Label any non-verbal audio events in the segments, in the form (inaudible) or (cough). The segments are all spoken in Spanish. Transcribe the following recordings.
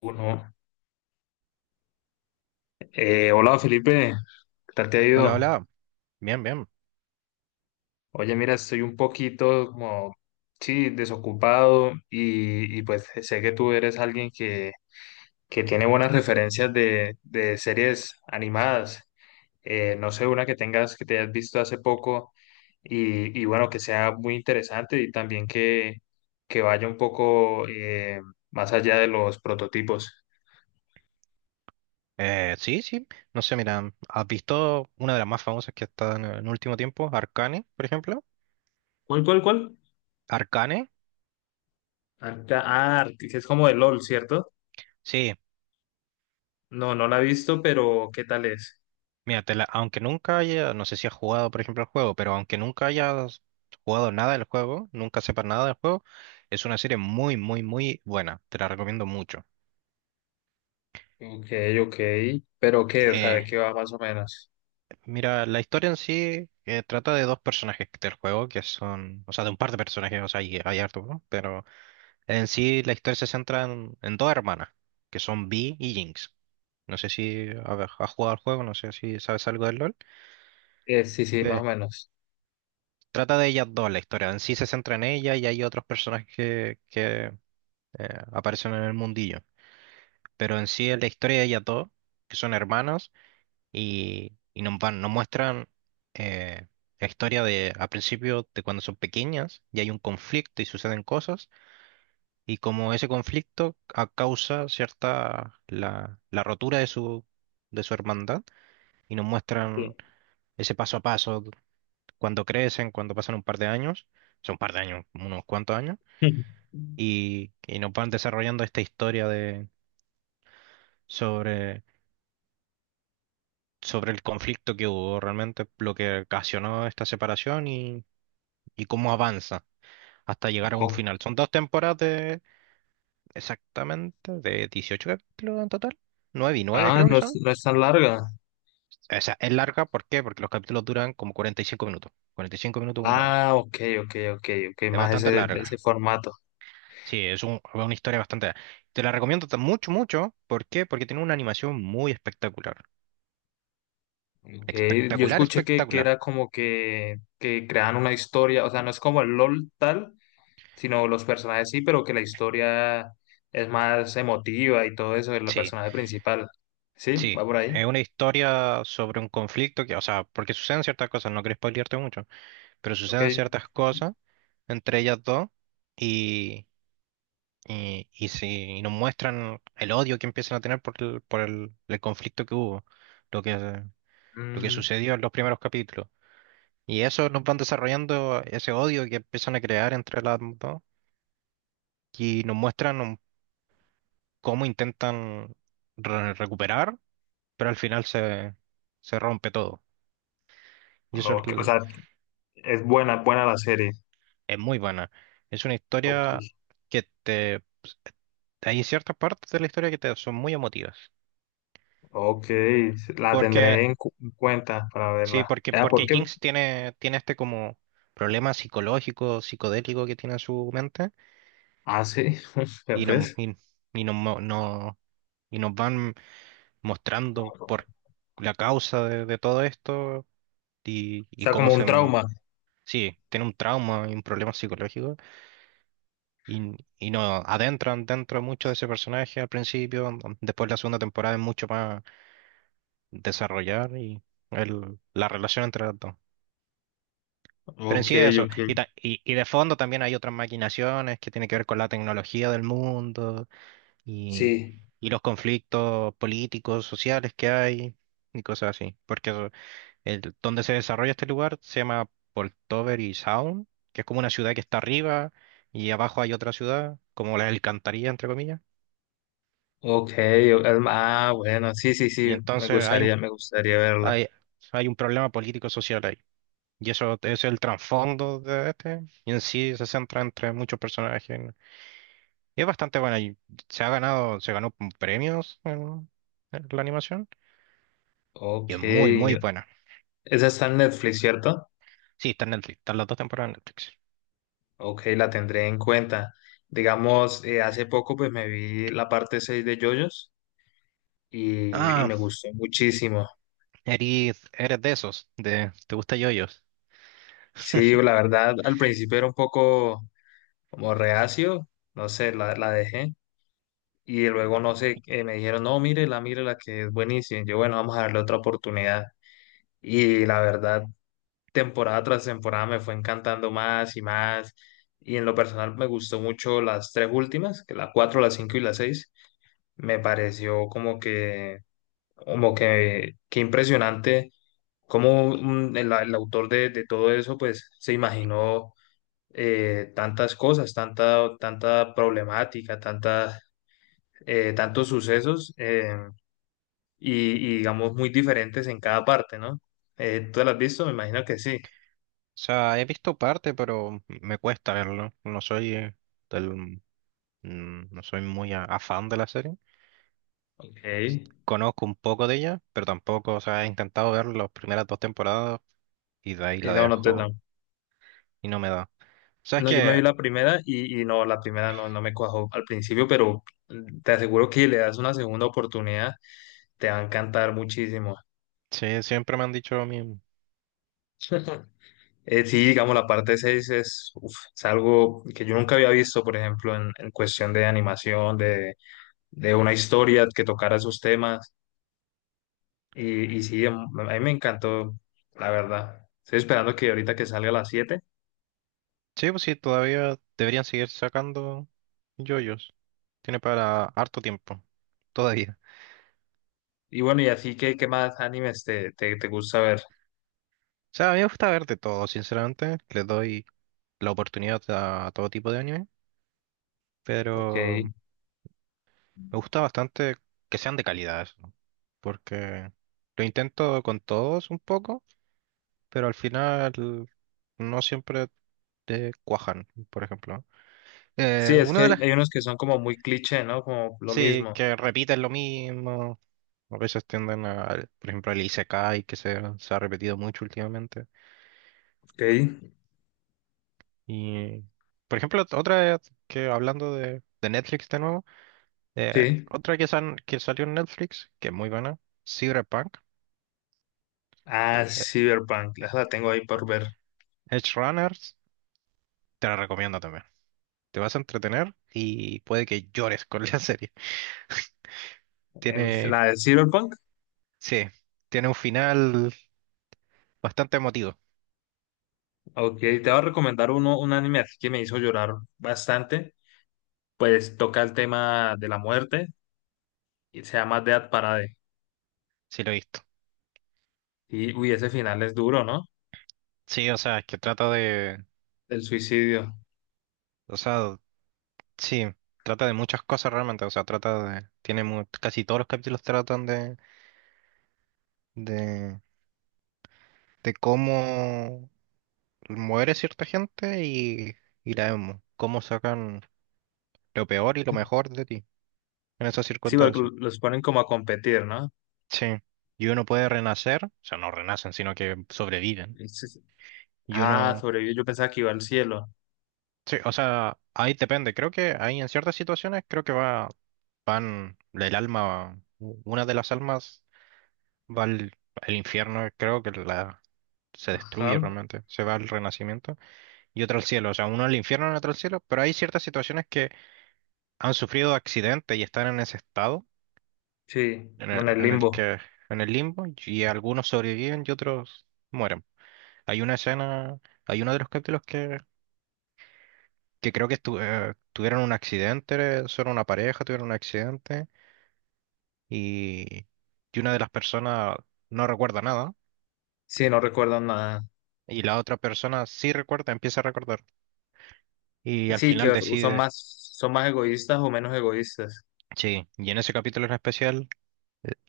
Uno. Hola Felipe, ¿qué tal te ha Hola, ido? hola. Bien, bien. Oye, mira, estoy un poquito como, sí, desocupado y pues sé que tú eres alguien que tiene buenas referencias de series animadas. No sé, una que tengas, que te hayas visto hace poco y bueno, que sea muy interesante y también que vaya un poco más allá de los prototipos. Sí, sí. No sé, mira, ¿has visto una de las más famosas que está en el último tiempo? Arcane, por ejemplo. ¿Cuál, cuál, cuál? Arcane, Ah, es como de LOL, ¿cierto? sí. No, no la he visto, pero ¿qué tal es? Mira, aunque nunca haya, no sé si has jugado, por ejemplo, el juego, pero aunque nunca hayas jugado nada del juego, nunca sepas nada del juego, es una serie muy, muy, muy buena. Te la recomiendo mucho. Ok, ok. ¿Pero qué? O sea, ¿de Eh, qué va más o menos? Mira, la historia en sí trata de dos personajes del juego, que son, o sea, de un par de personajes, o sea, hay harto, ¿no? En sí, la historia se centra en dos hermanas, que son Vi y Jinx. No sé si a ver, has jugado al juego, no sé si sabes algo del LoL. Sí, sí, más Eh, o menos. Trata de ellas dos la historia. En sí se centra en ella y hay otros personajes que aparecen en el mundillo. Pero en sí es la historia de ellas dos, que son hermanas, y, nos muestran eh, la historia de, a principio de cuando son pequeñas y hay un conflicto y suceden cosas y como ese conflicto causa cierta la rotura de su hermandad y nos Sí. muestran ese paso a paso cuando crecen, cuando pasan un par de años, son un par de años, unos cuantos años, (laughs) y nos van desarrollando esta historia sobre, sobre el conflicto que hubo realmente, lo que ocasionó esta separación y cómo avanza hasta llegar a un Ok. final. Son dos temporadas de exactamente de 18 capítulos en total. 9 y 9 Ah, creo que no es, son. no es tan larga. O sea, es larga, ¿por qué? Porque los capítulos duran como 45 minutos, 45 minutos, una hora. Ah, ok, ok, ok, ok, Es más bastante ese, de ese larga. formato. Sí, es una historia bastante larga. Te la recomiendo mucho, mucho. ¿Por qué? Porque tiene una animación muy espectacular. Yo Espectacular, escuché que espectacular. era como que crean una historia, o sea, no es como el LOL tal, sino los personajes sí, pero que la historia es más emotiva y todo eso, el Sí, personaje principal. ¿Sí? sí. ¿Va por ahí? Es una historia sobre un conflicto que, o sea, porque suceden ciertas cosas, no quiero spoilearte mucho, pero Ok. suceden ciertas cosas entre ellas dos y, sí, y nos muestran el odio que empiezan a tener por el conflicto que hubo lo que lo que Mm, sucedió en los primeros capítulos. Y eso nos van desarrollando ese odio que empiezan a crear entre las dos y nos muestran cómo intentan recuperar, pero al final se rompe todo. Y eso es, ok. O sea, es buena, buena la serie. es muy buena. Es una Ok, historia que te, pues, hay ciertas partes de la historia que te son muy emotivas. ok, la Porque, tendré en cuenta para sí. verla. porque, Ah, ¿por porque qué? Jinx tiene este como problema psicológico, psicodélico que tiene en su mente Ah, sí, (laughs) ya y no, ves. y, y no, no, no, y nos van mostrando O por la causa de todo esto y sea, cómo como se... un m- trauma. Sí, tiene un trauma y un problema psicológico y, y nos adentran dentro mucho de ese personaje al principio, después la segunda temporada es mucho más desarrollar y la relación entre los dos. Pero en Ok, sí eso, ok. y de fondo también hay otras maquinaciones que tienen que ver con la tecnología del mundo y, Sí, y los conflictos políticos, sociales que hay y cosas así, porque eso. El, donde se desarrolla este lugar se llama Poltover Sound, que es como una ciudad que está arriba y abajo hay otra ciudad, como la alcantarilla, entre comillas. ok. o- Ah, bueno, sí, sí, Y sí. Entonces Me gustaría verla. hay, hay un problema político-social ahí. Y eso es el trasfondo de este. Y en sí se centra entre muchos personajes. Y es bastante bueno. Y se ganó premios en la animación. Y es Ok. muy, muy buena. Esa está en Netflix, ¿cierto? Sí, está en Netflix. Están las dos temporadas en Netflix. Ok, la tendré en cuenta. Digamos, hace poco pues me vi la parte 6 de JoJo's y Ah, me gustó muchísimo. eres de esos. De, ¿te gusta yoyos? Sí, la verdad, al principio era un poco como reacio, no sé, la dejé. Y luego, no sé, me dijeron, no, mírela, mírela, que es buenísima. Y yo, bueno, vamos a darle otra oportunidad. Y la verdad, temporada tras temporada me fue encantando más y más. Y en lo personal me gustó mucho las tres últimas, que la cuatro, la cinco y la seis. Me pareció como que impresionante cómo el autor de todo eso, pues, se imaginó tantas cosas, tanta, tanta problemática, tantas, tantos sucesos digamos muy diferentes en cada parte, ¿no? ¿Tú la has visto? Me imagino que sí. O sea, he visto parte, pero me cuesta verlo. No soy del, no soy muy afán de la serie. Ok. Y Conozco un poco de ella, pero tampoco, o sea, he intentado ver las primeras dos temporadas y de ahí la no, no te no. dejo y no me da. ¿Sabes No, yo me qué? vi la primera y no, la primera no, no me cuajó al principio, pero te aseguro que le das una segunda oportunidad, te va a encantar muchísimo. Sí, siempre me han dicho a mí, (laughs) Sí, digamos, la parte 6 es, uf, es algo que yo nunca había visto, por ejemplo, en cuestión de animación, de una historia que tocara esos temas. Y sí, a mí me encantó, la verdad. Estoy esperando que ahorita que salga a las siete. sí, pues sí, todavía deberían seguir sacando yoyos. Tiene para harto tiempo, todavía. Y bueno, y así, ¿qué, más animes te gusta ver? O sea, a mí me gusta ver de todo, sinceramente. Le doy la oportunidad a todo tipo de anime, Ok. pero. Me gusta bastante que sean de calidad eso, ¿no? Porque lo intento con todos un poco, pero al final no siempre te cuajan, por ejemplo. Sí, es que Una de hay, las hay unos que son como muy cliché, ¿no? Como lo sí, mismo. que repiten lo mismo, a veces tienden a, por ejemplo, el Isekai que se ha repetido mucho últimamente. Ok. Y, por ejemplo, otra que hablando de Netflix de nuevo, eh, Sí. otra que salió en Netflix, que es muy buena, Cyberpunk, Ah, eh, Cyberpunk. Esa la tengo ahí por ver. Edge Runners. Te la recomiendo también. Te vas a entretener y puede que llores con la (laughs) serie. Tiene, La de Cyberpunk. sí, tiene un final bastante emotivo, Ok, te voy a recomendar un anime así que me hizo llorar bastante. Pues toca el tema de la muerte y se llama Death Parade. si lo he visto. Y, uy, ese final es duro, ¿no? Sí, o sea, es que trata de, El suicidio. o sea, sí, trata de muchas cosas realmente, o sea, trata de, casi todos los capítulos tratan de, de cómo muere cierta gente y cómo sacan lo peor y lo mejor de ti en esas Sí, porque circunstancias. los ponen como a competir, ¿no? Sí, y uno puede renacer, o sea, no renacen, sino que sobreviven. Y sí, sí. Y Ah, uno, sobrevivió. Yo pensaba que iba al cielo. sí, o sea, ahí depende. Creo que ahí en ciertas situaciones creo que van el alma, una de las almas va al infierno, creo que la se Ajá. destruye realmente, se va al renacimiento y otra al cielo, o sea, uno al infierno y otro al cielo, pero hay ciertas situaciones que han sufrido accidentes y están en ese estado Sí, como en el en el limbo. que en el limbo y algunos sobreviven y otros mueren. Hay una escena, hay uno de los capítulos que creo que tuvieron un accidente, son una pareja, tuvieron un accidente y, una de las personas no recuerda nada Sí, no recuerdo nada. y la otra persona sí recuerda, empieza a recordar y al Sí, final que son decide, más, son más egoístas o menos egoístas. sí, y en ese capítulo en especial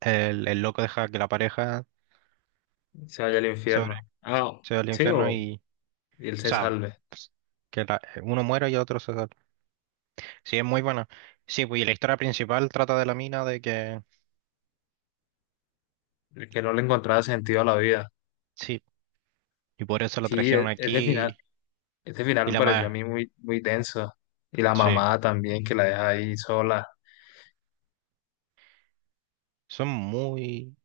el loco deja que la pareja Se vaya al sobre, infierno. Ah, se va al sí, infierno o y, o y él se sea, salve. pues, uno muera y el otro se salva. Sí, es muy buena. Sí, pues y la historia principal trata de la mina de que. El que no le encontraba sentido a la vida. Sí, y por eso la Sí, e- trajeron aquí. ese final Y me la pareció a más, mí muy, muy denso. Y la sí, mamá también, que la deja ahí sola. son muy,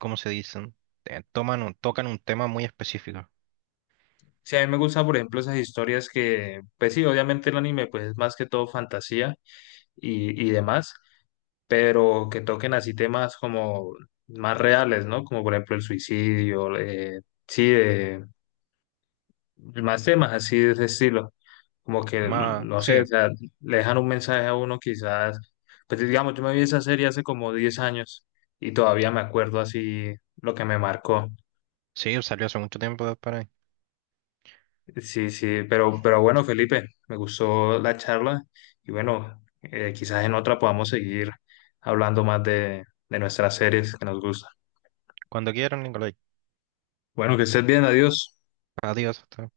¿cómo se dicen? Tocan un tema muy específico. Sí, a mí me gusta, por ejemplo, esas historias que, pues sí, obviamente el anime pues es más que todo fantasía y demás, pero que toquen así temas como más reales, ¿no? Como por ejemplo el suicidio, sí, de, más temas así de ese estilo, como que, Más, no sé, sí, o sea, le dejan un mensaje a uno quizás, pues digamos, yo me vi esa serie hace como 10 años y todavía me acuerdo así lo que me marcó. sí, salió hace mucho tiempo de por ahí. Sí, sí, pero bueno, Felipe, me gustó la charla y bueno, quizás en otra podamos seguir hablando más de, nuestras series que nos gustan. Cuando quieran, Nicolai. Bueno, que estés bien, adiós. Adiós. Hasta